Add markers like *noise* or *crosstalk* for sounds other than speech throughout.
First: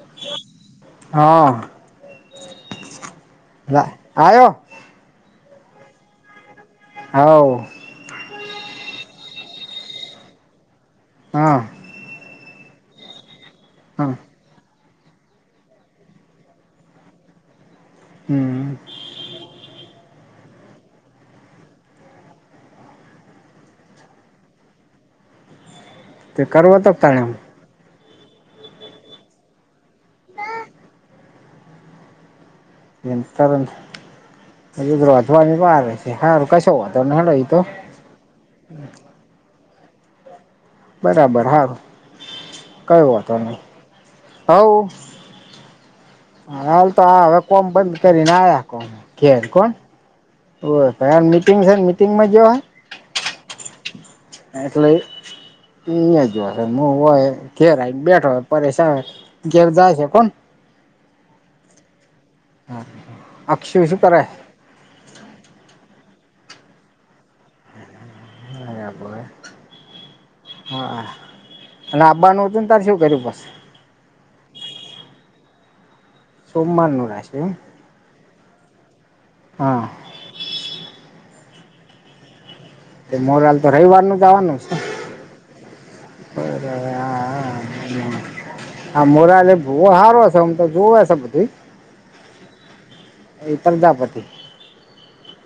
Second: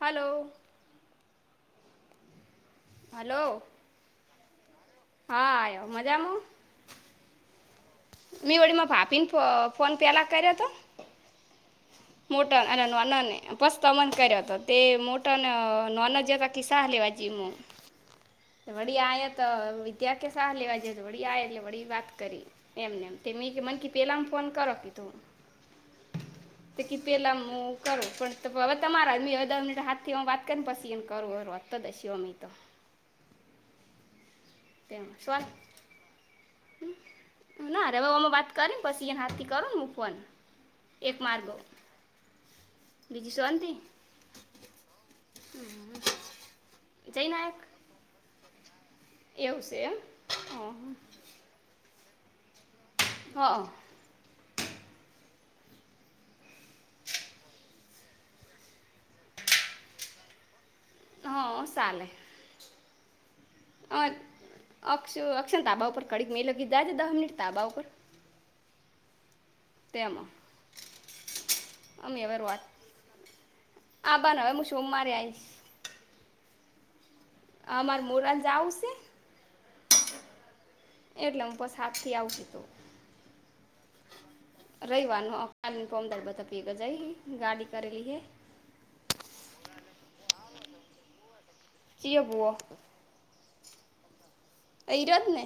Hello હા hello વા આવયો હા આવ્યો મજામા આવ. મેં ઓળીમાં પાપીન ફ ફોન પહેલા કર્યો હતો હા. મોટા અને નાનાને પસ ત મન હા કર્યો હતો તે મોટોન નન જેર કિ સાહ લેવા જીમું હમ. વડી આયા ત વિદ્યા કે સાહ લેવા જ વડી આ એટલે વડી વાત કરી એમને એમ તેમી મને કી પેલામ ફોન કરો કીધું તે કરવો ત કી તનેમ પેલા હું કરું પણ હવે તમારાં *unintelligible* હાથથી હ વાત કરીને પસી એને કરુ *unintelligible* *inaudible* હજુ તેમ સોલ ધ્રોજવા *unintelligible* હારું કશુ વાધો નઈ ઈત ના રે હવે અમે વાત કરીને પસીને હાથી કરુન મુકવાન બરાબર હારુ કય બીજી વાધો નહી શાંતિ હવ હાલ તો આ જઈ હવે નાયક કોમ બંધ કરીને આવ્યા કોને કેલ એવું કોણ છે એમ ઓ ખાર મીટિંગ છે, મીટિંગમાં જો આ હ. એટલે જશે મુ હોય ઘેરે બેઠો હોય પરેશા ધેર જાય છે પણ હ સાલે હા અક્ષવી શું કરે? અક્ષુ અક્ષર તાબા ઉપર કડીક મે લ કીધાજે દહ મિનીટ તાબા ઉપર તેમાં *inaudible* હા અને આબાનું હતું ને તારે શું કર્યું બસ આભાન હવે મુ સોમવારે આયીસ સોમવાારનું રાશે અમાર મોરા જાઉ છે. હા. એટલે હું બસ હાથી આવુ કીધું મોરાલ તો રવીવાર નું જાવાનું રહી વારનું બરાબર *unintelligible* ગાડી કરેલી હે આ મોરાલે બો હારો છે, હું તો જોવે શે બધી કીય બો એ પ્રજાપતિ ઈ રતને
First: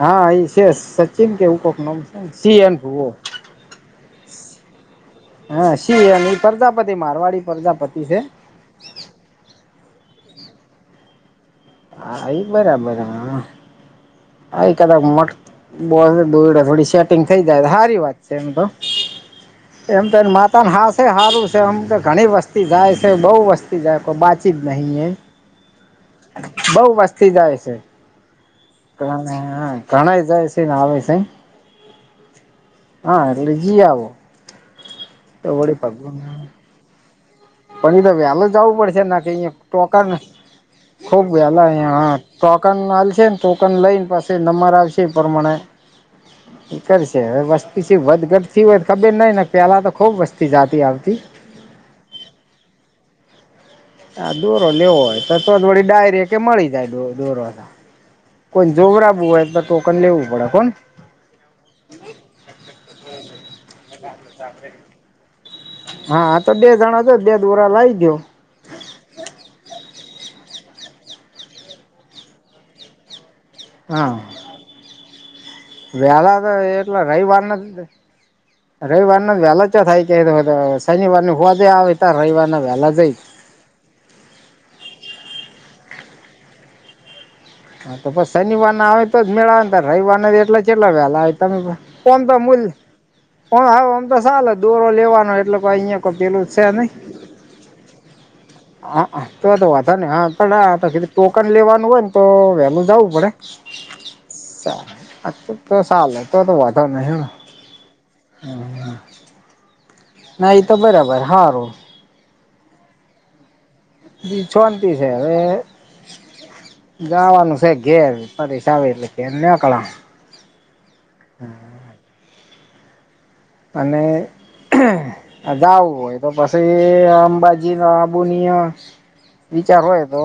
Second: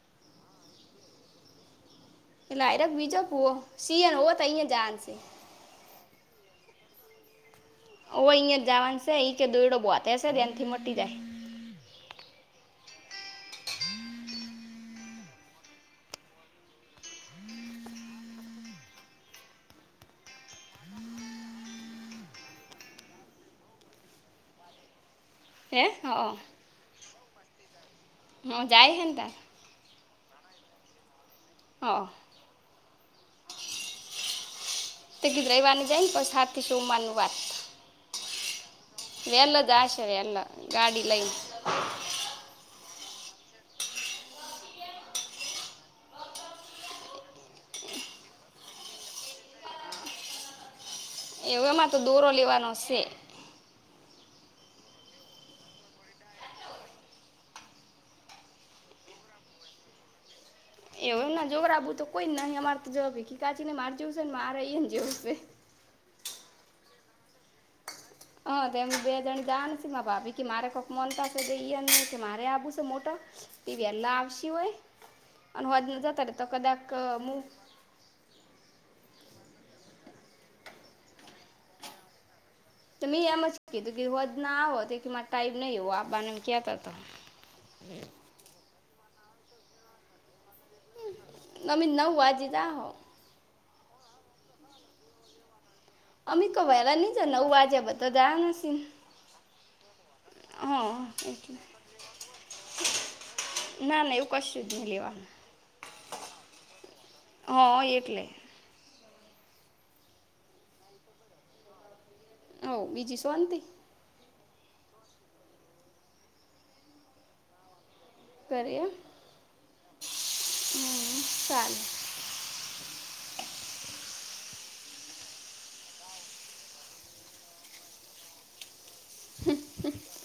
હા એ છે, સચિન કે એવું કોક નમ એટલે *unintelligible* બીજો પુઓ *unintelligible* જાનશે હા શી અને ઈ પરજાપધ મારવાડી પ્રજાપતિ છે ઓ અહિયાં જાવાન સે એ કે દોયડો બોતે છે તેનથી મટી જાય હા એ બરાબર એકાદ મટ બો દોયડે થોડી સેટિંગ થઈ જાય હારી વાત છે, એમ તો એમ તો માતા હાશે હારું છે, એમ તો ઘણી વસ્તી જાય છે, બોવ વસ તી જય પ બાચી નહીં એ હે હ. બઉ વસ્તી જાય છે. હ જાય હે ને તાર ઘણાય જાય છે, ને આવે સે હ. હા એટલે ગી આવો તે ગીધ તો વળી રઈવારની જઈ ને પ પગું સાથી સોવાનું વાત પણ એ તો વેલ જવું પડશે ના કે અ વહેલો જ આવશે ટોકને વહેલો ગાડી ખુબ લઈને વેલા હ ટોકન હાલશે ને ટોકન લઈને પાછ નંબર આવશે એ પ્રમાણે એ કર છે હવે વસ્તી છે વધ ગટથી હો ખબર નઈ ને પેલા તો ખુબ વસ્તી જતી આવતી એમાં તો દોરો લેવાનો હશે હ દોરો લેવો હોય તો તો વડી ડાયરી કે મળી જાય દોરો કોઈને જોવરાબવું હોય એ તોકન લેવું પડે હોને એવું એમના જોગરાબુ તો કોઈ જ નહી અમારે તો જવાબી કાચી ને મારે જવશે ને મારે એને જેવશે હા તો બે જણા જ બે દોરા લાવી ગો હ તોમ બે જણી જા નથી નથી ભાભી કે મારે કોક મનતા છે ઈ કે મારે આવું છે, મોટા તે વલા હા આવશ હોય અને હોજને જતા રહે વેલા તો કદાચ અ, એટલા રહી હું વાર નથી દ રવિવાર નો વહેલો જ થાય કે શનિવાર હોવાજે આવે ત રવિર તો મેં એમ જ કીધું કે હોજ ના આવો તો ટાઈમ નહી, હો આ બાનેમ કહેતા ત હા તો પછ શનિવાર ના આવે તો જ મેળ આવે ને ત રવિવારના એટ કેટલા વેલા તમે અમે નવ કોન તો વાગે જ મૂલ આવો હ હવે આમ તો ચલે દોરો લેવાનો એટલે કો અહિયાયા કપેલું અમે કહો છે નહી વહેલા નહીં જાઓ નવ વાગે બધા જાય નથી ને. હ તો આ તો વધા ને હા હા પણી ટોકન એટલે લેવાનું હોય ને તો વેલું જવું પડે ના ના એવું કશું જ નહીં લેવાનું તો ચલે તો તો વધો નહી હા એટલે હ હ ના તો બરાબર હારુ હ બીજી શવાંતિ બી છોંતી છે હવે જવાનું છે, ઘે પરીસા આવેટલે છે એને આકળ હમ્મ ચાલ અને જાવું હોય તો પછી અંબાજી ના આબુનિયા વિચાર હોય તો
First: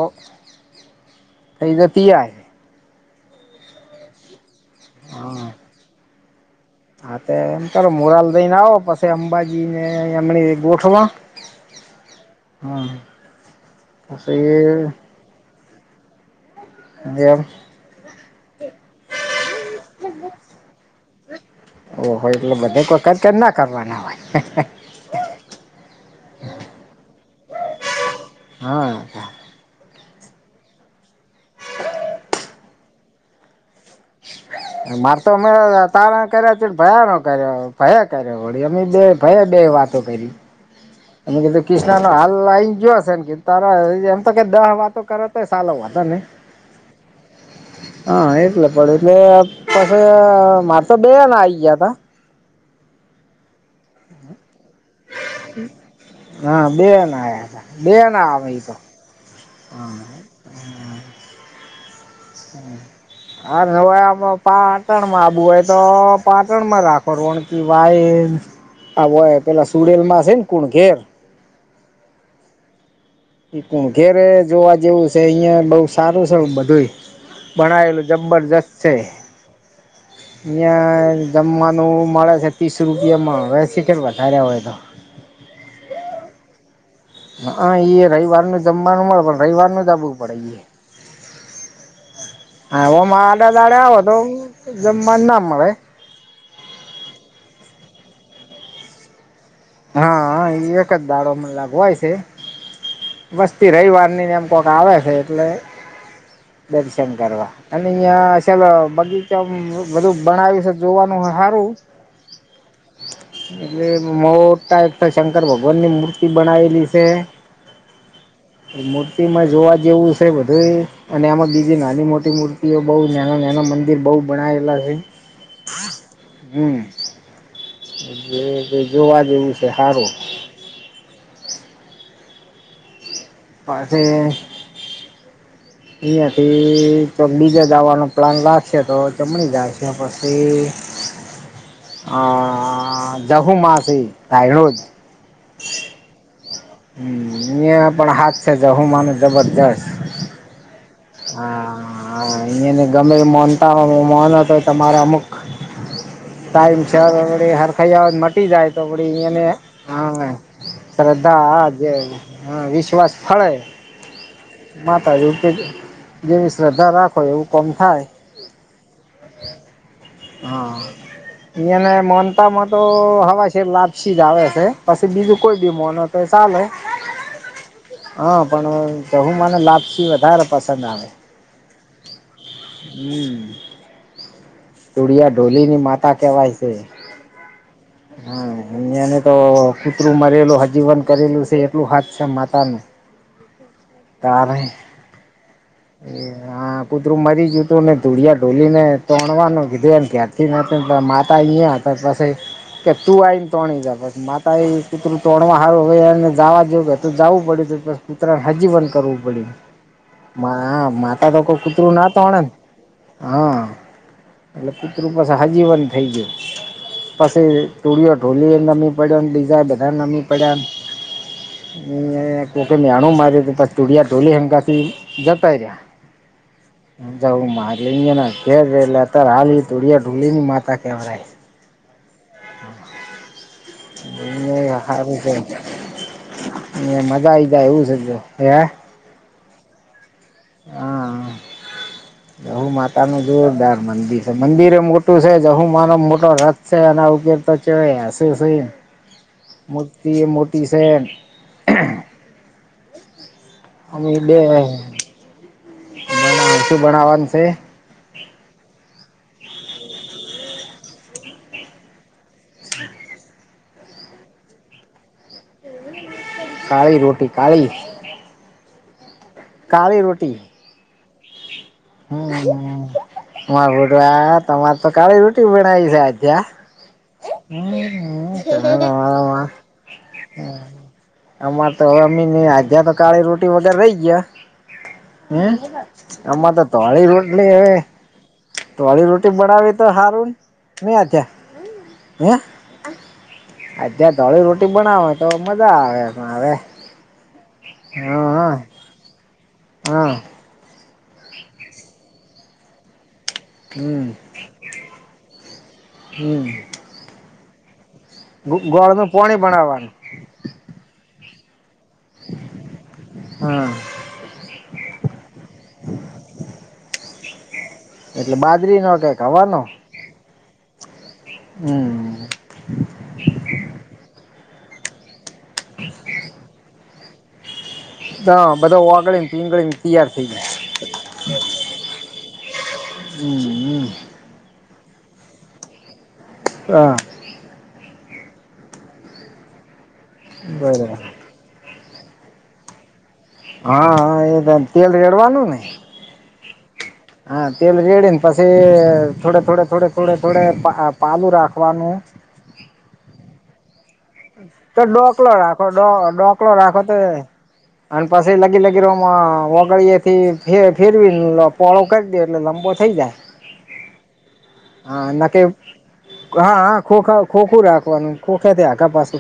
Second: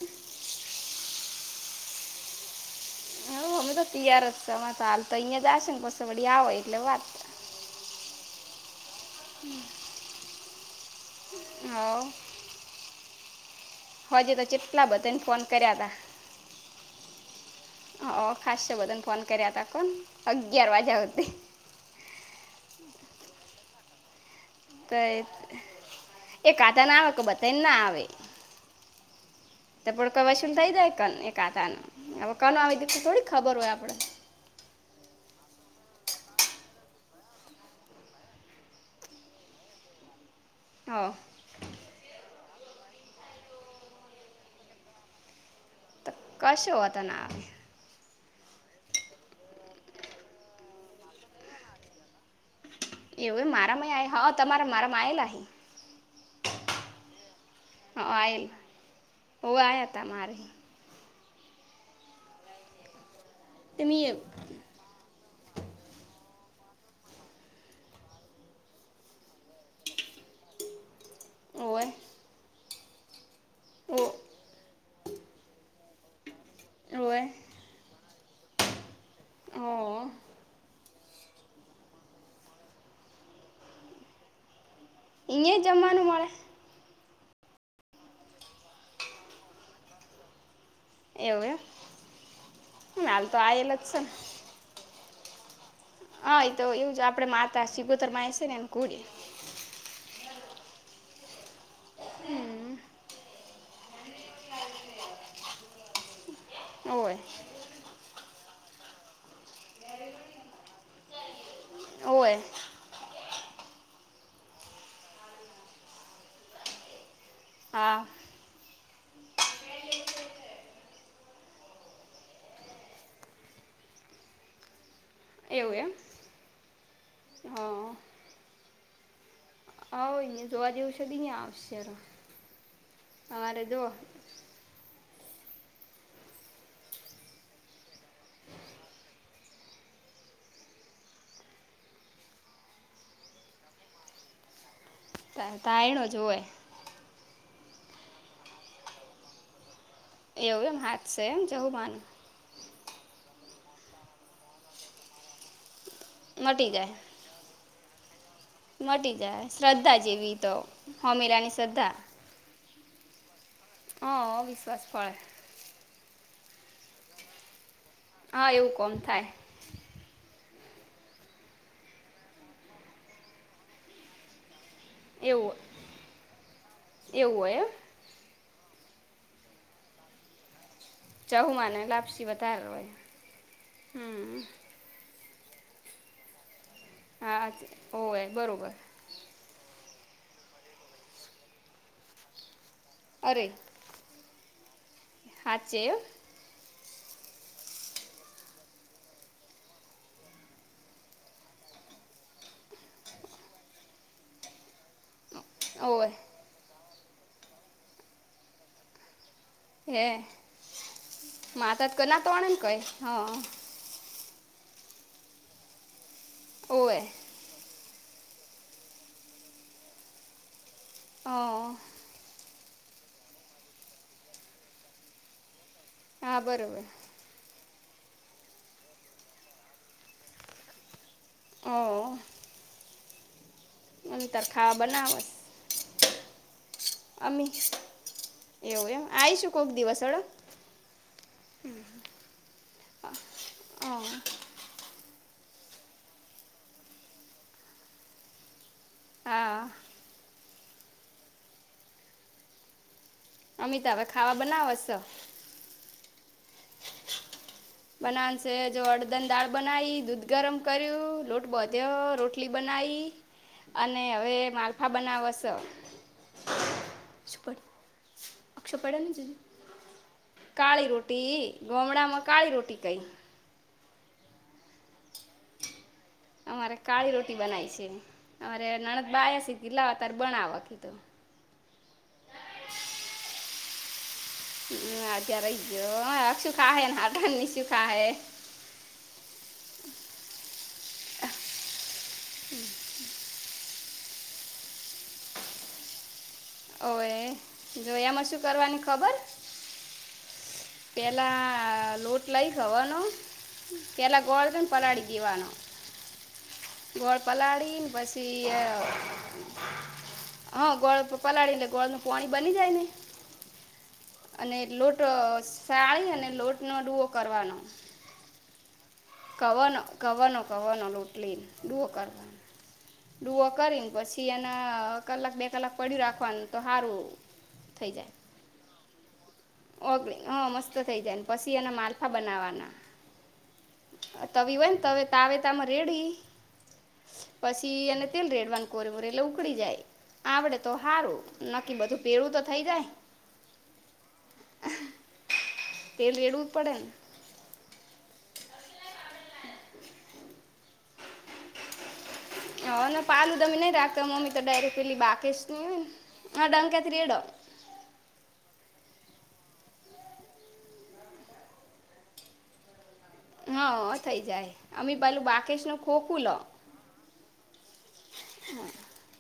થઈ જ તય હો અમે તો તય જ ચાલ તો અહિયાં હા જાય છે ને બસ વળી આવ હોય હા તો એમ કરો મોરાલ દઈને આવો પછી અંબાજીને એમ ગોઠવા હા- હા હોજે તો જેટલા બધાને ફોન કર્યા હતાા જેમ હ ખાસ્ય બધન ફોન કર્યા ત કો અગિયાર વાજ્યા હોતી. ઓ હોય એટલે બધા વખત કેમ ના કરવાના હોય ક એ કાટ ના આવે તો બતાયને ના આવે હા તો પણ કઈ શુંન થઈ જાય કન એકાતા ન હવે કન આવી દખ થોડીક ખબર હોય આપડે હ મારે તો અમે તારણ કર્યા છે ભયાનો કર્યો ભયા કર્યો વળી અ બે ભય બે વાત તો ફરી હા મે કીધું ક્રષ્નો હાલ લઈને જોયો હશે ને તારા એમ તો ક દહ વાતો કરો તોય સારો હતો ને કશે હોતાના હા એટલે પડે એટલે પાછ મારે તો બે આ ગયા, તા એવું મારામાં હા તમારા મારામાં આવેલાહી હા બે એ ના આવ છે. હા બેના તો હ મારી હ આ તે હવા, મી આમાં પાટણ માં આવુ હોય તો પાટણ માં રાખો કી વાયમ આ ઓય પેલા સુડેલ માં હશે ને કુણ ઘેર હોવે. ુણ ઘેરે જોવા જેવું છે અહિયાયા બઉ સારું છે બધું ઓવે બણાવેેલું જબરજસ્ત છે. હા. અહીંયા જમવાનું મળે છે ત્રીસ રૂપિયામાં હવે સી ખબર વધાર્યા હોય તો એ યા જ જમવાનું મળે. હા એ રવિવારનું જમવાનું મળે પણ રવિવારનું જબવું પડે એ એવું અમ. હા ઓમા આડા દાડે આવો તો જમવા ના મળે હા તો એવું જ આપડે માતા સિગોતર માં એ છે ને એ કુડી હા એ એક જ દાડો મન લાગહોય છે. વસ્તી રવિવારની જેમ કોક આવે છે એટલે દર્શન ઓય કરવા અને અહંયા શલ બગીચા બધું બણાવ્યું છે જોવાનું સારું હોવે હ એટલે મોટા એક તો શંકર ભગવાન ની મૂર્તિ બનાવેલી છે. હા. મૂર્તિ માં જોવા જેવું છે બધું અને એમાં બીજી નાની મોટી મૂર્તિઓ બહુ નાના નાના મંદિર બહુ બનાયેલા છે. એવું એમ હમ હા જે જોવા જેવું છે સારું આવો જોવા જેવું છે બી આવશે અરે અમારે જો અહિયાયા થી ચોક બીજા જવાનો પ્લાન લાગશે તો ચમણી જાય છે પછી અ જહુ માસી *unintelligible* સાણ જ તાયનો જ હોય. હ પણ હાથ છે જહો માનું જબરજસ્ત એવુ એમ સારુ હા હા અહીંયા ને ગમે મનતા હો મોન હતો તમારે અમુક મટી ટાઈમ જાય છે હરખાઈ આવે મ તટી જાય તો પડી મટી જાય અહયાને શ્રદ્ધા હા જેવી તો શ્રદ્ધા હમીરાની આજ હા વિશ્વાસ ફળે. હ વિ માતાજીવ કે જેવી શ્રદ્ધા રાખો એવું કોમ થાય. હા એવું કોમ થાય. હા ઈયાન મોનતા માં તો હવા શેર લાપસી જ આવે છે. પછી બીજું એવું કોઈ બી મો ન તો ચાલે એવું હોય એમ હા પણ જહુ મા ને લાપસી વધારે પસંદ આવે. જાહુંમાને લાપસી વધ હમ. ચુડિયા, ઢોલીની માતા કેવાય છે હા ઓવે હ બરોબર અન્યાને તો કુતરું મરેલું હજીવન કરેલું છે એટલું હાથ છે માતાનું અરે તાર સાચે એમ એ હા કૂતરું મરી ગયતું ને ધૂુળિયા ઢોલી ને તોણવાનું કીધું એમ ઘેર થી *inaudible* કે માતા અયા હતા પછ કે તું આવીને તોણી જા *unintelligible* મા તા એ કુતું તોણવા સારું ઓવે એને જવા જો જવું પડ્યું કૂતરાને હજી પણ કરવું પડ્યું. હે મા માતા તો કોઈ માતા કૂતરું જ ના કના તોણે ને કઈ હા એટલે કુતરુ પસે હાજીવન થઈ ગયું. હોવે પસી તુળિયો ઢોલીએ નમી પડ્યોને બીજા બધા નમી પડ્યા ન હા અહીંયા કોકે મેણું માર્યું તું પછી તુરીયા ઢોલી એમ કાક ઈ જતા રહ્યા. હા બરોબર. હમજાવુ માટલી એન રેલ અતારે હાલ એ તુડિયા ઢોલીની માતા કેવરાય. અઅ હહ હહ અંતર ખાવા બનાવસ. એ મજા આઈ અમી જાય એવું છે જો હે એવું એમ આઈશું કોક દિવસ હેડો. હહ હહ ગૌ માતાનું જોરદાર ઓ મંદિર સે. મંદિરે મોટું સે જહુમાનો મોટો રથ સે એના ઉપયોગ તો ચેવાય આસુસી. હા ઈ એ મોટી સેન. અમી ત હવે ખાવા બનાવ સ. બોલો શું બણાવાનું સે? બનાવાનું સે જો અડદન દાળ બનાઈ, દૂધ ગરમ કર્યું, લોટ બોધ્યો, રોટ ટલી બનાઈ અને હવે માલફા બનાવશ. કાળી રોટી કાળી અક્ષપાળાની જમીન કાળી રોટી કાળી રોટી ગોમડામાં કાળી રોટી કઈ. માર બેટો આ તમાર તો કાળી રોટી બનાઈ છે આજ. ગયા? અમારે કાળી રોટી બનાવી છે અમારે નણદ *inaudible* બાયા છે કીધું લાવ તાર બનાવવા કીધું અમાર તો હવે અમીની આધ્યા તો કાળી રોટી વગર રહી ગયા. હમ, આ હે ત્યાં રહી ગયો હવે અક્ષુ અમાર તો ખાહે ને ધોળી હાટાન રોટલી નિશુ હવે ખાહે ધોળી રોટી બનાવી તો હારું ન ને આધ્યા હે આધ્યા ધોળી રોટી બનાવે તો મજા આવે પણ હવે હોવે જો એમાં શું કરવાની ખબર? હહ પેલા લોટ લઇ ગવનો હમ પેલા ગોળ છ ને પલાળી દેવાનો, હમ ગોળ પલાળીને પછ સી અ ગોળ નું પોણી બનાવાનું હોવ ગોળ પલાળી એટલે ગોળનું પોણી બની જાય ને હહ અને લોટ સાળી અને લોટનો ડુવો કરવાનો. એટલે બાજરીનો જ ગવનો ગવનો ગવનો લોટ લઈને ડુઓ હમ કરવાનો. ડુવો કરીન પસી એને કલાક બે કલાક પડ્યું રાખવાનું તો હારું થઈ જાય. દ બધાં ઓગળી ન ઓગળી ન હહ મસ્ત થઇ જાય ને પસી એના માલફા બનાવાના. હમ અ તવી હોય ને તવે તાવેતામાં રેડી હા પસી એને તેલ રેડવાનું કોરે મોરે એટલે ઉકળી જાય. આવડે તો બરાબર હારું. નક્કી બધું ભેળું તો થઈ જાય. હહ હહ એ તે તેલ રેડવાનું ને? તેલ રેડવું જ પડે ન. હા તેલ રેડી ન પસે થોડે થોડે થોડે થોડે થોડે પા પાલું રાખવાનું. હ હવે ને પાલુ દમી નહી રાખતા મમ્મી તો ડાયરેક્ટ પેલી ડોકલો બાકસ ને રાખો હોય ને ડોકલો એમાં રાખો ડંકેથી તો રેડો. અને પછી લગીર લગીરમાં ઓગડીએથી ફેરવી પળો કરી દે એટલે લંબો થઇ જાય હા થઇ જાય અમે હા પાલું નકે બાકેશ નું ખોખું લો હા હા ખો ખા ખોખું રાખવાનું ખોખે આગા પાસું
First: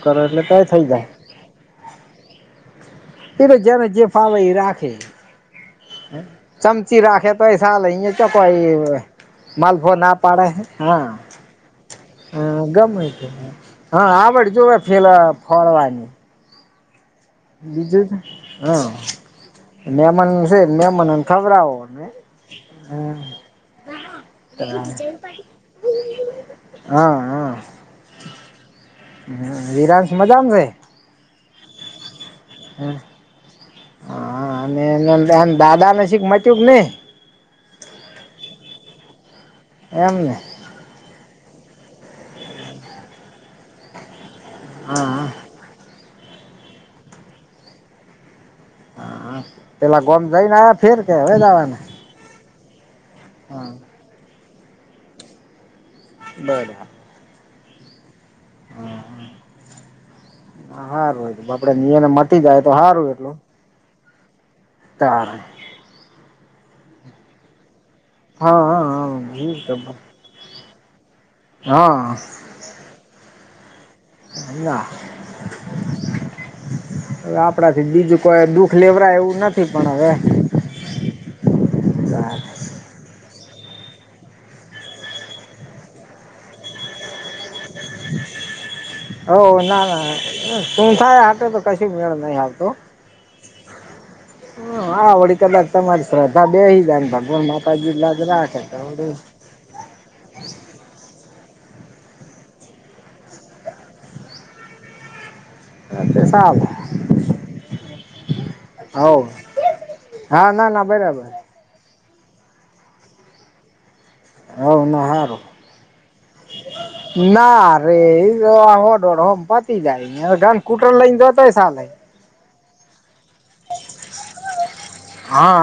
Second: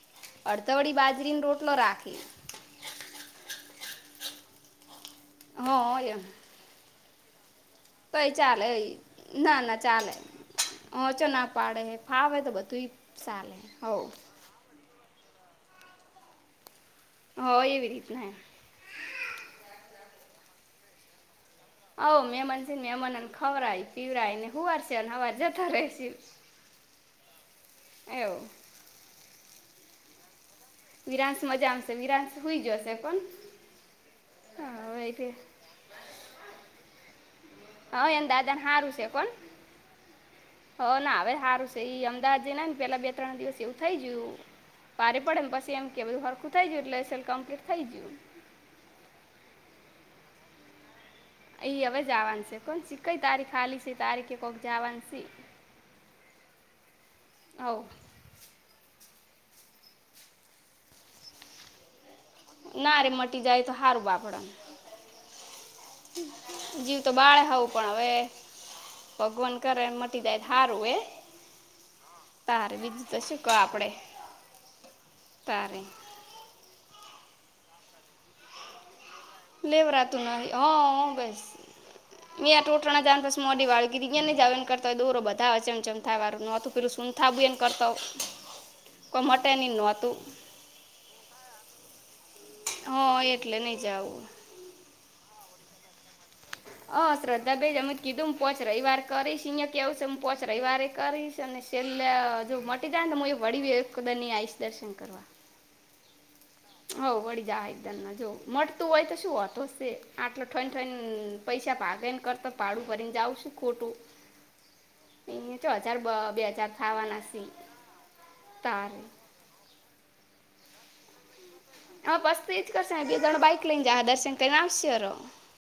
અડધવડી બાજરીનો રોટલો રાખે એલે જને જે ફાવે એ રાખે હા એમ ચમચી રાખે તો એ સાલે અહ તો એ કોઈ ચાલે એ ના માલફો ચાલે ના પાડે હા હચો ના પાડે તો હા, બધુંય ગમે ચાલે હો હા આવડ જોવે ફેલા ફળવાની હો એવી બીજું રીતના એમ જ હા મેમન છે, મેમનને ખબર આવ હ મહેમાન છેને મહેમાનને ખવડય પીવરાય ને હુંવાર છે અને હવાર જતા રહેશે. હા એ હ વરાસ મજામ છે. વિરાંશ મજામાંશે વિરાશ હોઈ જશે પણ હા અને એ એમ દાદા ન શીખ મચ્યું કે નઈ હ એ જન હારું છે, કોન એમને હ ના હવે સારું છે એઈ અમદાવાદ જઈ ને ને પેલા બે ત્રણ દિવસ એવું થઈ ગયુ. પારે હા પડેને પછી એમ કે બધું હરખું થઈ ગયું એટલે એલ કમ્પ્લીટ થઈ ગયુ. હા પેલા ગમ જઈને આવ ફેર કે હોય, જવાને વાનું છે કોણ સી કઈ તારીખ ખાલી છે તારીખે કોક જવાનું છે. બરા આવ હમ્મ હા, હાાર બ બાપાે નને મ ના રે મટી જાય તો સારું બાપડને તાર જીવ તો બાળે હવું પણ હવે હા હા ભગવાન કરે મટી દાય હારું એ હા તાર બી શ શું ક આપડે ના હ તારે આપડાથી બીજું. કોઈ દુઃખ લેવરા એવું નથી પણવે લેવરાતું હ બેસ *unintelligible* મેંોળના જસ મોડી વાળીધ ત્યાં નઈ જાવ એને કરતા હો દોરોધા અ ચમચમ થાય વાનુંું હતું પેલુ હથાબી એન કરતા કોઈ મટે નહી ન હોતુ તું થાય હ તો કશ મેળ નહી, આવતો હા એટલે નહીં જવું હ હડી કદાચ તમારી શ્રદ્ધા બેસી હ જાય ભગવાન માતાજી લ જ રાખે સિ્ય કવું છે, હું પોચ રવવારે કરીશ અને સેલ જો મટી જાય ને તો હું એ વળી એકદ ન આવીશ દર્શન કરવા હા પ સાબ હ વળી જ એકદમ ના જોવ મળટતું હોય હો તો શું હોતો છે આટલો હા ના ઠઈ ના થઠઈન બરાબર પૈસા ભાગે ને કરતા પાાડું ભરીને જાાવ છું ખોટુ હ ના, હારું બ- બે હજાર થવાના છે ના રે તારે તોમ જને ગન કુટરાર લઈ દો ત સાલેે હા બસતી ઈજ કરશે એ બે જણ બક લંગને જા દર્શન કરીને આ આવસો હા